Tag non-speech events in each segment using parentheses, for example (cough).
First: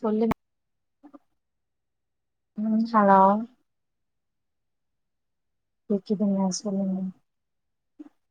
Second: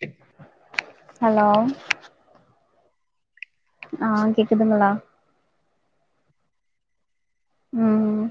சொல்லு hello hello ஆ கேக்குதுங்களா கேக்கிந்துங்க சொல்லுங்க ம்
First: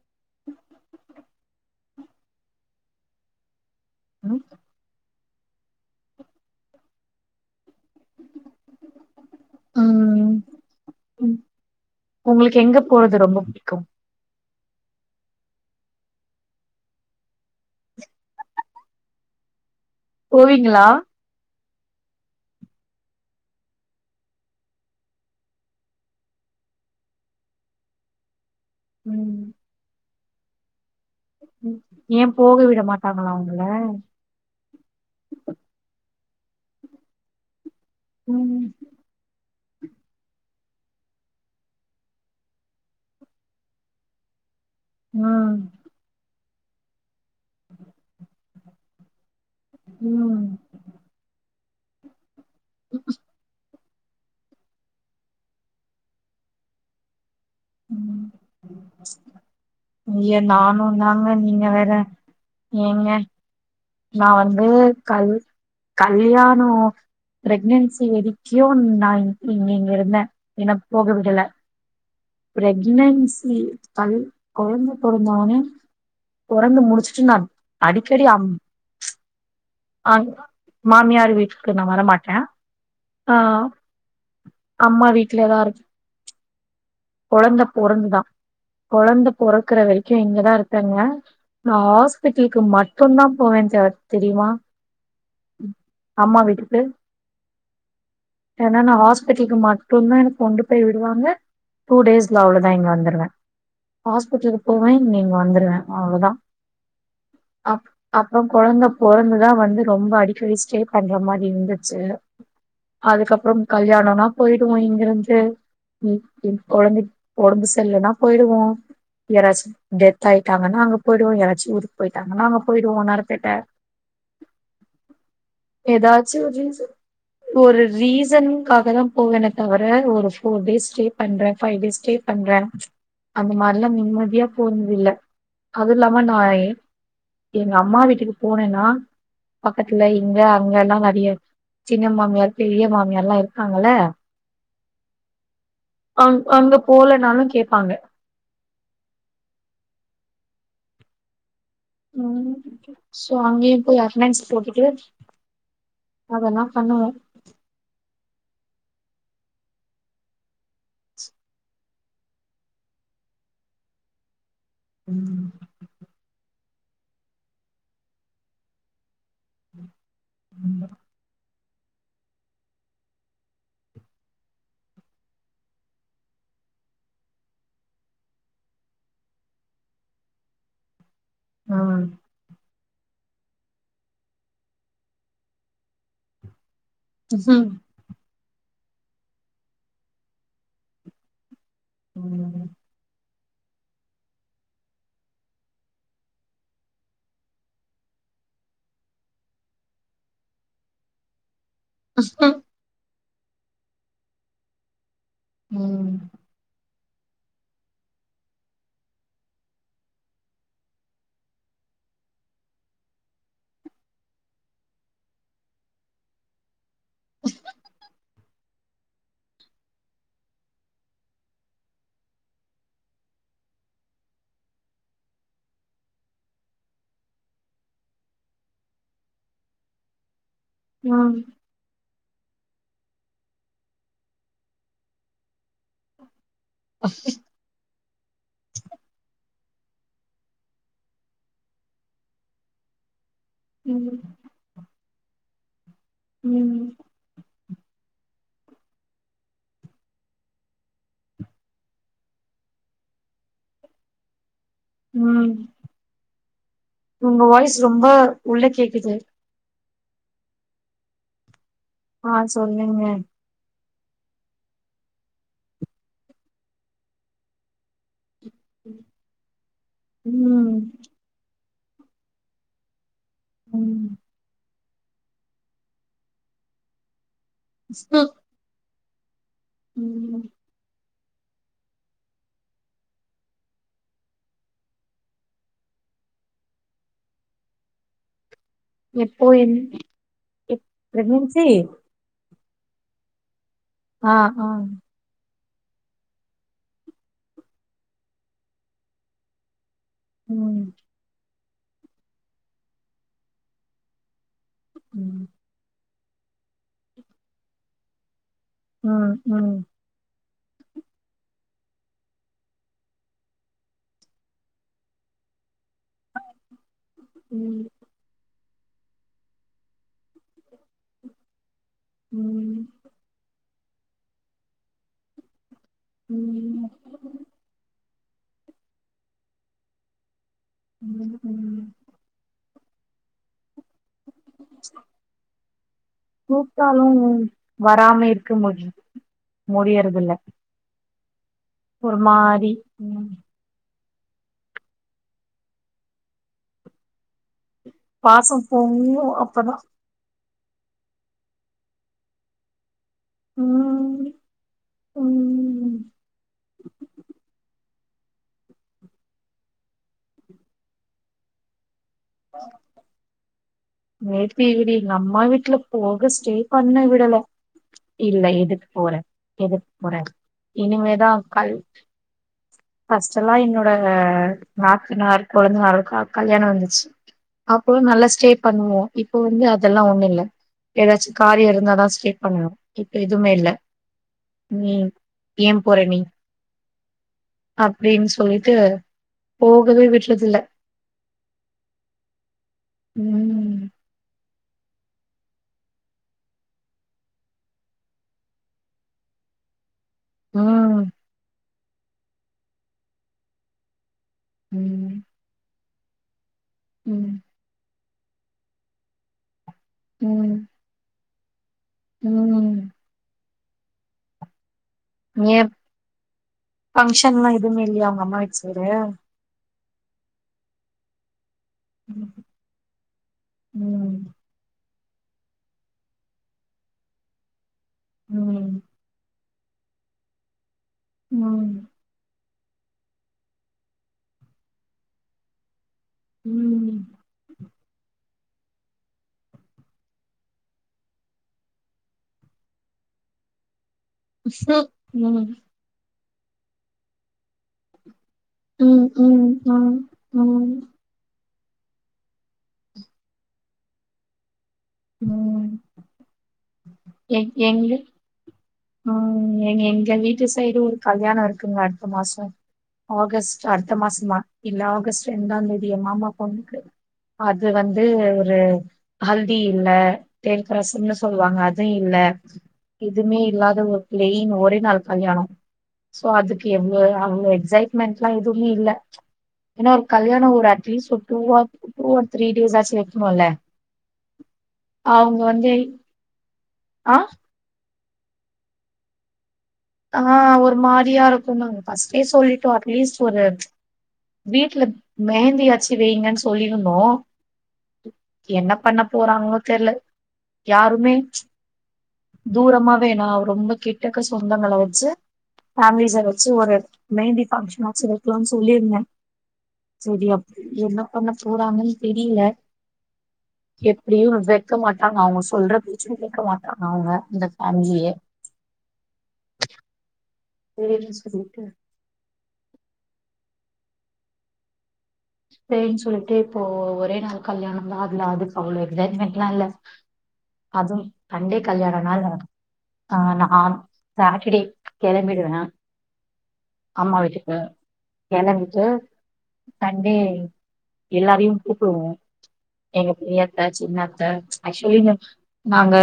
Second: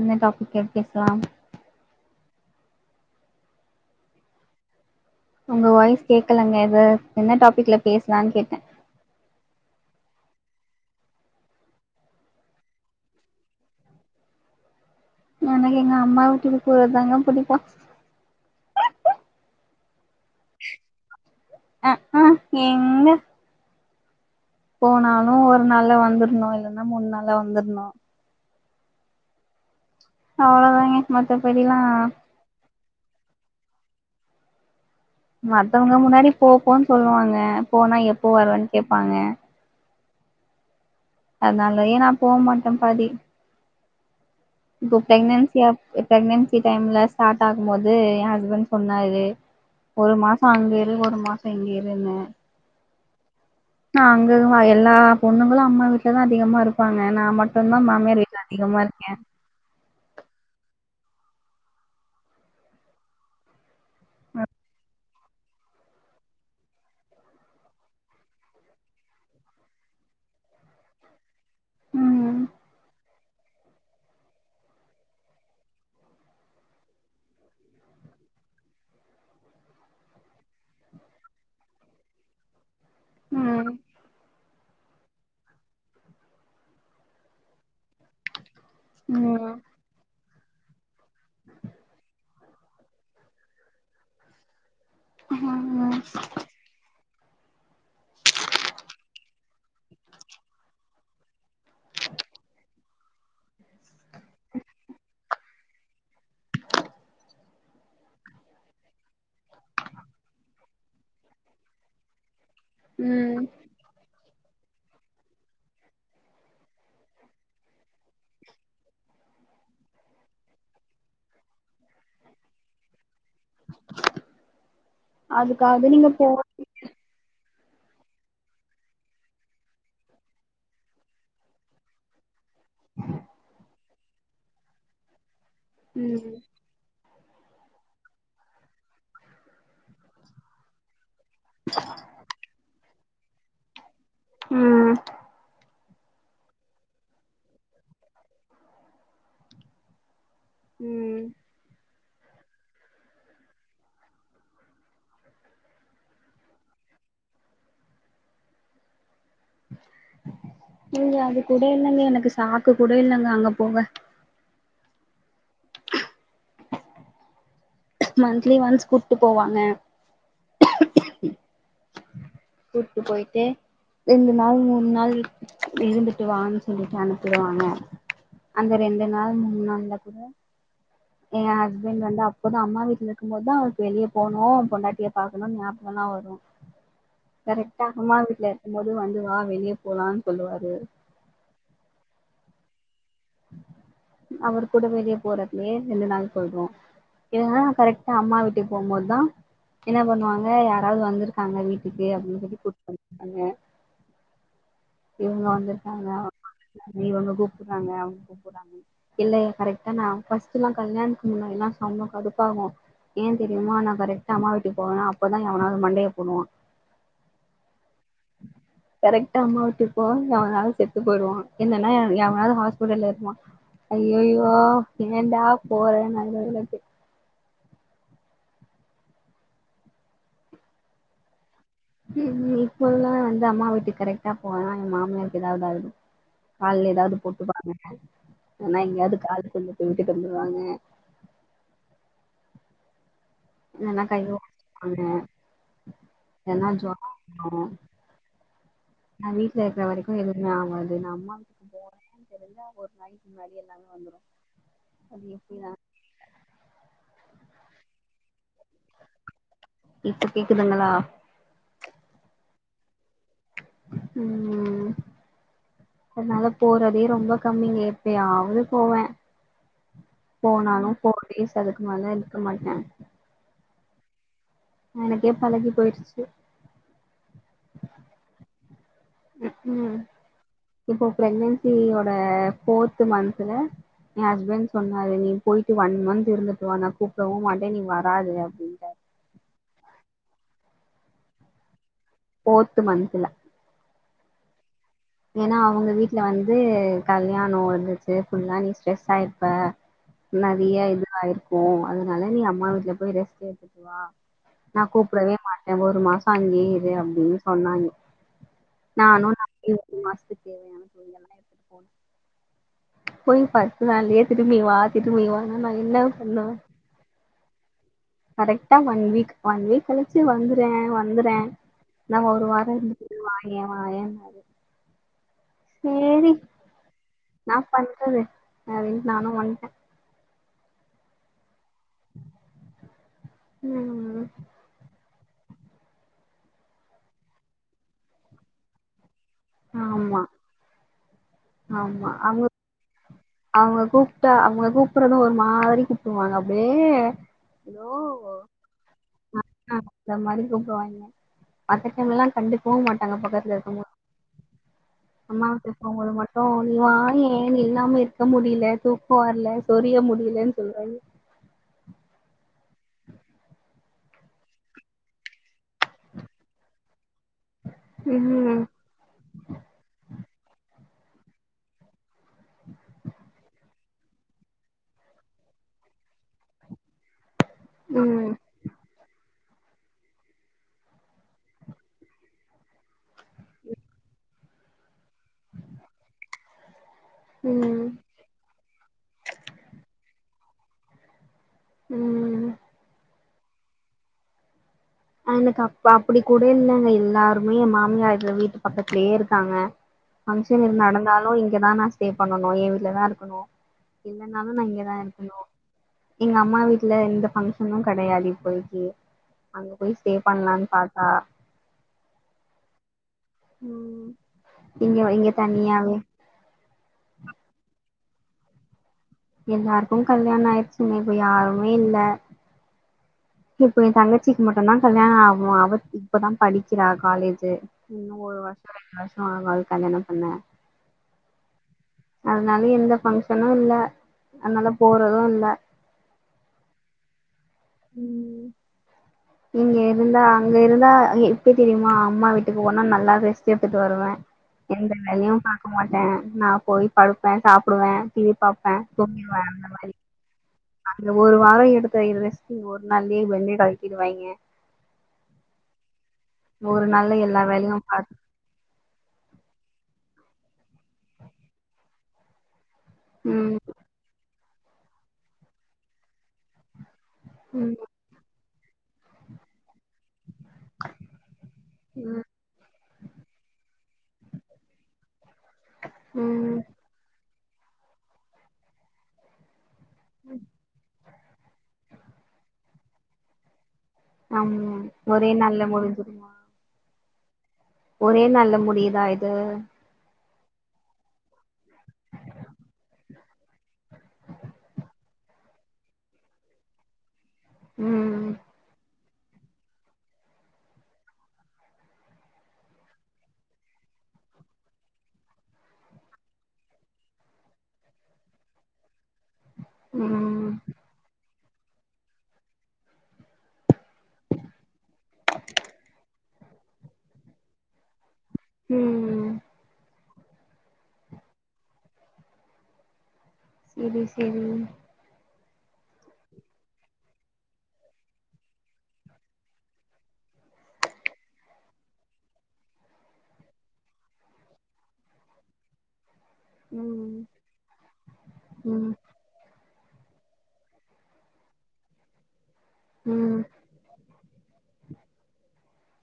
என்ன டாபிக் எடுத் பேஸ்லாம் ம் உங்க வாய்ஸ் கேக்கலங்க இது என்ன டாபிக்ல பேசலான் கேட்ட ம் உங்ளுக்கு எங்க போறது ரொம்ப படிக்கு எனக்கு எங்க அம்மா வீட்டுக்கு போறது தாங்க புடிக்கு போவீங்ளா அ க எங்க போனாலு ஒரு நாள் வந்துருணு இல்லன்னா மூணு நாள் வந்துருணு ம் அவ்ளதாங்க ம் மத்தபடிலா ஏ போக விட மாட்டாங்ளா உங்ள மத்தவங்க முன்னாடி போபோன் சொல்லுவாங்க போனா எப்போ ம் வரன் கேபாங்க அதனால ஏனா நா போ மாட்ட பாதி இப்போ ம் பிரெகனன்சியா பிரெகனன்சி டைம்ல ஸ்டாட் ஆகும்போது ஏ ஹஸ்பண்ட் சொன்னாரு ஒரு மாச ம் அங்க இரு ஒரு மாச இங்க இருனு ம் நா அங்கு எல்லா பொண்ணுகளு அம்மா வீட்லதா அதிகமா இருப்பாங்க நா மட் ட்டுதா மாமியார் ம். வீட்ல அதிகமா இருக்க ஐய நானு தாங்க நீங்க வேற ஏங்க நா வந்து கல் கல்யானோ பிரெக்னன்சி வரிக்கு நா இங்க இங்க இருந்த என்ன போக விடல ம் பிரெக்னன்சி கல் கொழந்த பொறந்த ஒனே புறந்து முடிச்சுட்டு நா அடிக்கடி அம் அ மாமியார் வீட்டுக்கு நா வரமாட்ட ஆ ம் அம்மா வீட்லயேதா இரு கொழந்த பொறந்துதா கொழந்த ம் பொறக்குற வரைக்கு இங்கதா இருக்றேங்க நா ஹாஸ்பிட்டல்கு மட்டுந்தா போவே த தெரியுமா ம் அம்மா வீட்டுக்கு ஏன்னா நா ஹாஸ்பிட்டலுக்கு மட்டுந்தா எனக் கொண்டு போய் விடுவாங்க டூ டேஸ்ல அவ்ளோதா இங்க வந்துருவே ஹாஸ்பிட்டலுக்கு போவே இங்கெ இங்க வந்துருவே அவ்ளோதா அப் அப்றொ கொழந்த பொறந்துதா வந்து ரொம்ப அடிக்கடி ஸ்டே பண்ற மாரி இருந்துச்சு ம் அதுக்கப்றொம் கல்யாணொனா போயிடுவோ இங்கெருந்து என் கொழந்தக்கி ஒடம்பு செர்லனா போயிடுவோ யாராச்சு டெத் ஆயிட்டாங்கனா அங்க போய்டுவோ யாராச்சு ஊர்க்கு போயிட்டாங்கன்னா அங்க போயிடுவோ நட (unintelligible) அதுக்காவது நீங்க போ ஏதாச்சு ரீசன் ஒரு ரீசன்காக தா போவேனே தவர ஒரு ஃபோர் டேஸ் ஸ்டே பண்றே ஃபைவ் டேஸ் ஸ்டே பண்றே அந்த மாரில்லா நிம்மதியா போனதில்ல அது இல்லாம ம் நா ஏ எங்க அம்மா வீட்டுக்கு போறேன்னா பக்கத்துல இங்க அங்க எல்லா நெறிய சின்ன மாமியார் பெரிய மாமியார்லா இருக்காங்கல்ல ம் அங் அங்க போலனாலு கேப்பாங்க ம் ம் சோ அங்கெயு போய் அட்னன்ஸ் போட்டுட்டு அதெல்லா பண்ணுவோ இங்க அது கூட இல்லங்க எனக்கு சாக்கு கூட இல்லங்க அங்க போக ம் மந்த்லி ஒன்ஸ் கூட்டு போவாங்க ம் கூட்டு போய்ட்டு ரெண்டு நாள் மூனு நாள் இருந்துட்டு வானு சொல்லிட்டு அனுப்பிடுவாங்க அந்த ரெண்டு நாள் மூனு நாள்ல கூட ஏ ம் ஹஸ்பண்ட் வந்து அப்பதா அம்மா வீட்ல இர்க்கும் போதுதா அவருக்கு வெளிய போணு பொண்டாட்டிய பாக்கணுன் ஞாபகோல்லா வரு கரெட்டா அம்மா வீட்டுல இருக்கு போது வந்து வா வெளிய போலான்னு சொல்லுவாரு ம் அவர் கூட வெளிய போறதுலே ரெண்டு நாள் போய்டுவோ இல்லனா கரெக்டா அம்மா வீட்டுக்கு போகும்போதுதா என்ன பண்ணுவாங்க யாராவ்து வந்துரு காங்க வீட்டுக்கு அப்டின்னு ம். சொல்லி கூட்டு (inaudible) இவுங்க வந்துருக்காங்க ம் அவுங்க வந்துருக்காங்க இவங்க கூப்புட்றாங்க அவுங்க கூப்புட்றாங்க இல்லையே கரெக்டா நா ஃபஸ்ட்டுல்லா கல்யாணத்க்கு முன்னாடில்லா செம்ம கடுப்பாகு ஏ தெரியுமா நா கரெக்டா அம்மா வீட்டுக்கு போவே அப்பதா எவனாது மண்டைய போடுவா கரெக்டா அம்மா வீட்டுக் போவே எவனாது செத்து போய்ருவா இல்லன்னா எவனாது ஹாஸ்பிட்டல்ல இருப்பா அய்யோயோ ஏன்டா போறன்னாய்டு எனக்கு ஆ ம் இப்பொல்லா வந்து அம்மா வீட்டுக்கு கரெக்டா போவே எ மாமியார்க்கு ஏதாவ்து ஆயிடுது கால்ல எதாவது போட்டுப்பாங்க இல்னா எங்கேயாது காலக்குள்ள போய் விட்டுட்டு வந்துருவாங்க இல்லனா ம் கைய ஒடச்சுப்பாங்க இல்லனா ம் ஜொரோ வந்துரு நா வீட்ல இருக்குற வரைக்கு எதுவுமே ஆகாது எங்க அம்மா க்குன் தெரிஞ்சா ஒரு நாளைக்கி வலி எல்லாமே வந்துரு அது ம் எப்டினா உங்க வாய்ஸ் ரொம்ப உள்ள கேக்குது இப்ப கேக்குதுங்களா ஆ சொல்லுங்க ம் அதனால போறதே ரொம்ப கம்மிங்க எப்பையாவ்து போவே ம் போனாலு போஃர் டேஸ் அதுக்கு மேல இருக்க மாட்டே ம் எனக்கே பழகி போயிருச்சு ஸ்னு ம்கூம் இப்போ ப்ரெக்னென்சியோட ஃபோர்து மந்த்ல என் ஹஸ்பண்ட் சொன்னாரு நீ போயிட்டு ஒன் மந்த் இருந்துட்டுவா நா கூப்டவு மாட்டே நீ வராத அப்டின் எப்போ என் எப் ப்ரெக்னன்சி ஃபோர்த்து மந்துல ஆ ஆ ஏன்னா அவுங்க வீட்டுல வந்து கல்யாணோ இருந்துச்சு ஃபுல்லா நீ ஸ்ட்ரெஸ் ஆயிருப்ப நறைய ம் இது ஆயிருக்கூ அதனால நீ அம்மா வீட்டுல போய் ரெஸ்ட் எடுத்துட்டு வா நா கூப்டவே ம் மாட்டே ஒரு மாசோ அங்கேயே இரு அப்டின்னு சொன்னாங்க அ அ மாஸ்துக்கு தேவையான (unintelligible) போய் பத்துனாள்ளயே திரும்பி வா திரும்பி வானா நா என்னா பண்ணுவ ம் கரெக்டா ஒன் வீக் ஒன் வீக் கழிச்சு வந்துறே வந்துறே நா ஒரு வாரோ ம் இருந்துட்டு வாயே வாயேன்னாரு சேரி ம் ன்னா பண்றது அப்டின்ட்டு நானு வந்ட்டே ம் ம் ம் ஆ (unintelligible) கூப்ட்டாலு வராம இருக்க முடி ஆமா முடியரதுல்ல ஆமா அவுங்க ம் அவுங்க கூப்ட்டா அவுங்க கூப்பறது ஒரு மாரி கூப்டுவாங்க அப்டியே எதோ பாசம் பொங்கூ அப்பதா இந்த மாதிரி கூப்டுவாங்ங மத்த டைம் எல்லா கண்டுக்வு மாட்டாங்க பக்கத்து ம் அம்மாவ ம் கூப்டம்போது மட்டு நீ வாயே நீ இல்லாம இருக்க முடியில தூக்கோ வர்ல சொரிய முடியலன் சொல்வாங்ங ஆ (inaudible) வேப்பி விடி எங்க அம்மா வீட்ல போக ஸ்டே பண்ண விடல இல்ல ம் எதுக்கு போற எதுக்கு போற இனிமேதா கல் ஃபஸ்ட் எல்லா என்னோட நாத்துனார் கொழந்தனாரோட கல்யாணொ வந்துச்சு அப்போலா நல்லா ம் ஸ்டே பண்ணுவோ இப்போ வந்து அதெல்லா ஒண்ணு இல்ல ஏதாச்சு காரியோ இருந்தாதா ஸ்டே பண்ணுவோ இப்ப எதுமே இல்ல நீ ஏ போற நீ ம் அப்டின் சொல்லிட்டு போகவே விட்றது இல்ல ம் ம் எனக்கு அ அப்டி கூட இல்லைங்க எல்லாருமே எ மாமியார்ல வீட்டு பக்கத்துலேயே இருக்காங்க (inaudible) பங்க்ஷன் ம் நடந்தாலு இங்கதா நா ஸ்டே பண்ணணு எ வீட்டுலதா இருக்கணு இல்லைனாலு நா இங்கதா ம் இருக்கணு எங்க அம்மா வீட்டுல எந்த ம் பங்கஷ னு கிடையாது இப்போதைக்கி அங்க போய் ஸ்டே ம் பண்ணலான்னு பாத்தா ம் ம் இங்க இங்கே தனியாவே பங்க்ஷன் எல்லா எதுவுமே இல்லையா உங்க அம்மா வீட் சைடு எல்லாருக்கு கல்யாணோ ஆயிடுச்சுங்க இப்ப யாருமே இல்ல இப்போ எ தங்க ம் ச்சிக்கு மட்டும்தா கல்யாணோ ஆகு அவ இப்பதா படிக்கிறா காலேஜு இன்னு ஒரு ம் வருஷோ ம் ரெண்டு வருஷோ ஆகு அத கல்யாணோ பண்ணே ம் அதனால எந்த பஃங்க்ஷனு இல்ல அதனால போறது இல்ல ம் ம் இங்க இருந்தா அங்க இருந்தா எப்ப தெரியுமா அம்மா வீட்டுக்கு போனா நல்லா ரெஸ்ட்டெடுத்துட்டு வருவே எந்த ம் வேலையு பாக்க மாட்டே நா போய் படுப்பே சாப்பிடுவே டிவி பாப் ம் ம் அ அ அங்க ஒரு வாரோ எடுத்த ரெஸ்ட் ஒரு நாள்லயே பெண்டே கழட்டிவாயிங்க ம் ஒரு நாள்ல எ எல்லா வேலையு எங்க பாத் ம் எ எங்க வீட்டு சைடு ஒரு கல்யாணோ இருக்குங்க அடுத்த மாசோ ம் ஆகஸ்ட் அடுத்த மாசந்தா இல்ல ஆகஸ்ட் ரெண்டாந் தேதி எ மாமா பொண்ணுக்கு அது ம் வந்து ஒரு ஹல்தி இல்ல தேற்கற்சம்னு சொல்லுவாங்க அ து இல்ல ம் எதுவுமே இல்லாத ஒரு பிளைன் ஒரே நாள் கல்யாணோ சோ ம் அதுக் கு எவ்ளோ அவளோ எக்ஸைட்மெண்ட் எல்லா எதுவுமே இல்ல ஏன்னா ஒரு கல்யாணோ ஒரு அட்லீஸ்ட் ஒரு two or two or three days ஆச்சு வெக்கணுல ஆமா ஒரே அவ்ங்க நாள்ல வந்தேய் ஆ ஓரே நாள்ல முடியுதா இது ஆ ஒரு மாரியா இருக்குன்னு ஃபர்ஸ்டே சொல்லிட்டோ அட்லீஸ்ட் ஒரு வீட்ல மெகந்தியாச்சு வெய்ங்கன்னு சொல்லியிருந்தோ ம் என்ன பண்ணஒ போறாங்ளோ தெர்ல யாருமே தூரமா வேணா ரொம்ப கிட்டக்க சொ ந்தங்கள வச்சு ஃபேமிலிஸ வச்சு ஒரு மெகந்தி பங்ஷனாச்சு வெக்கலானு சொல்லிருந்தே செரியா ம் என்ன பண்ணப் போறாங்கன்னு தெரியல எப்டியு வெக்கமாட்டாங்க அவங்க சொல்ற பேச்சு கேக்க மாட்டாங்க அவங்க அந்த ஃபேமிலியே ம் ஒரே நிமிஷ வீக்கு செரி செரி செரினு சொல்லிட்டு இப்போ ஒரே நாள் கல்யாணந் தா அதுல அதுக்கு அவ்வள எக்ஸைட்மெண்ட்லா இல்ல அதும் சண்டே கல்யாணனால ஆ நா சாட்டர்டே கெளம்பிடுவே ம் அம்மா வீட்டுக்கு கெளம்பிட்டு ம் டேய் எல்லாரையு கூப்டுவோ எங்க ம் பிள்ள அத்த சின்னத்த ஆக்சுவலி நாங்க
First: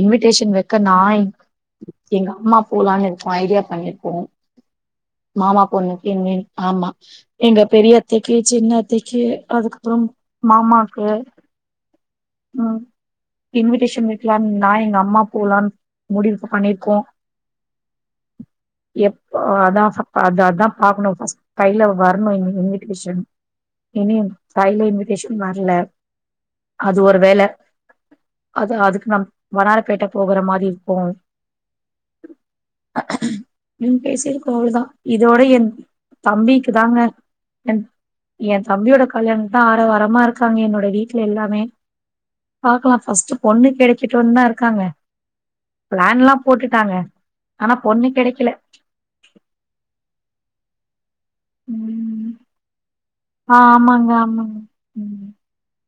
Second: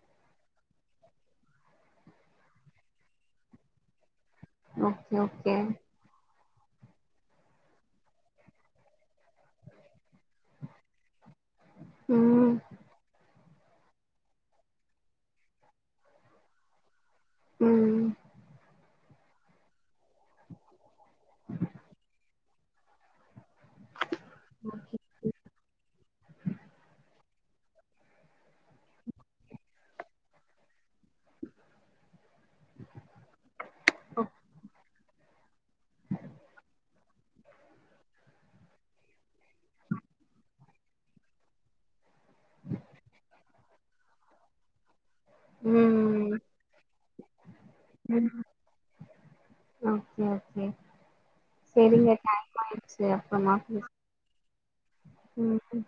இன்விடேஷன் வைக்க நா எங்க அம்மா போலான்னு இருக்கோ ஐடியா பண்ணிருக்கோ ஓகே ஓகே மாமா பொண்ணுக்கு இனி ஆமா எங்க பெரிய அத்தைக்கு சின்ன அத்தைக்கு அதுக்கப்றோ மாமாக்கு ம் ம் இன்விடேஷன் வெக்கலா நா எங்க அம்மா போலான் முடிவு பண்ணிருக்கோ ம் எப் அதா அதாதா பாக்கணு ஃப்ர்ஸ்ட் கைல வரணு இன்வி டேஷன் இனி கைல இன்விடேஷன் வரல அது ஒரு வேல அதா அதுக்கு நம் வண்ணாரப்பேட்ட போகுற மாரி இருக்கு நம் பேசிருக்கோ அவ்ளதா இதோட ஏ தம்பிக்கு தாங்க என் ஏ தம்பியோட கல்யாணந்தா ஆர வாரமா இருக்காங்க என்னோட வீட்ல எல்லாமே பாக்கலா ஃபர்ஸ்ட் பொண்ணு கெடைக்கட்டனுதா இருக்காங்க ம் பிளான்லா போட்டுட்டாங்க ஆனா பொண்ணு ம் கெடைக்கல ஓகே ஓகே செரிங்க ம் டைம் ஆயிருச்சி அப்பன்னா ஆ ம் ஆமாங்க ஆமாங்க ம் ம்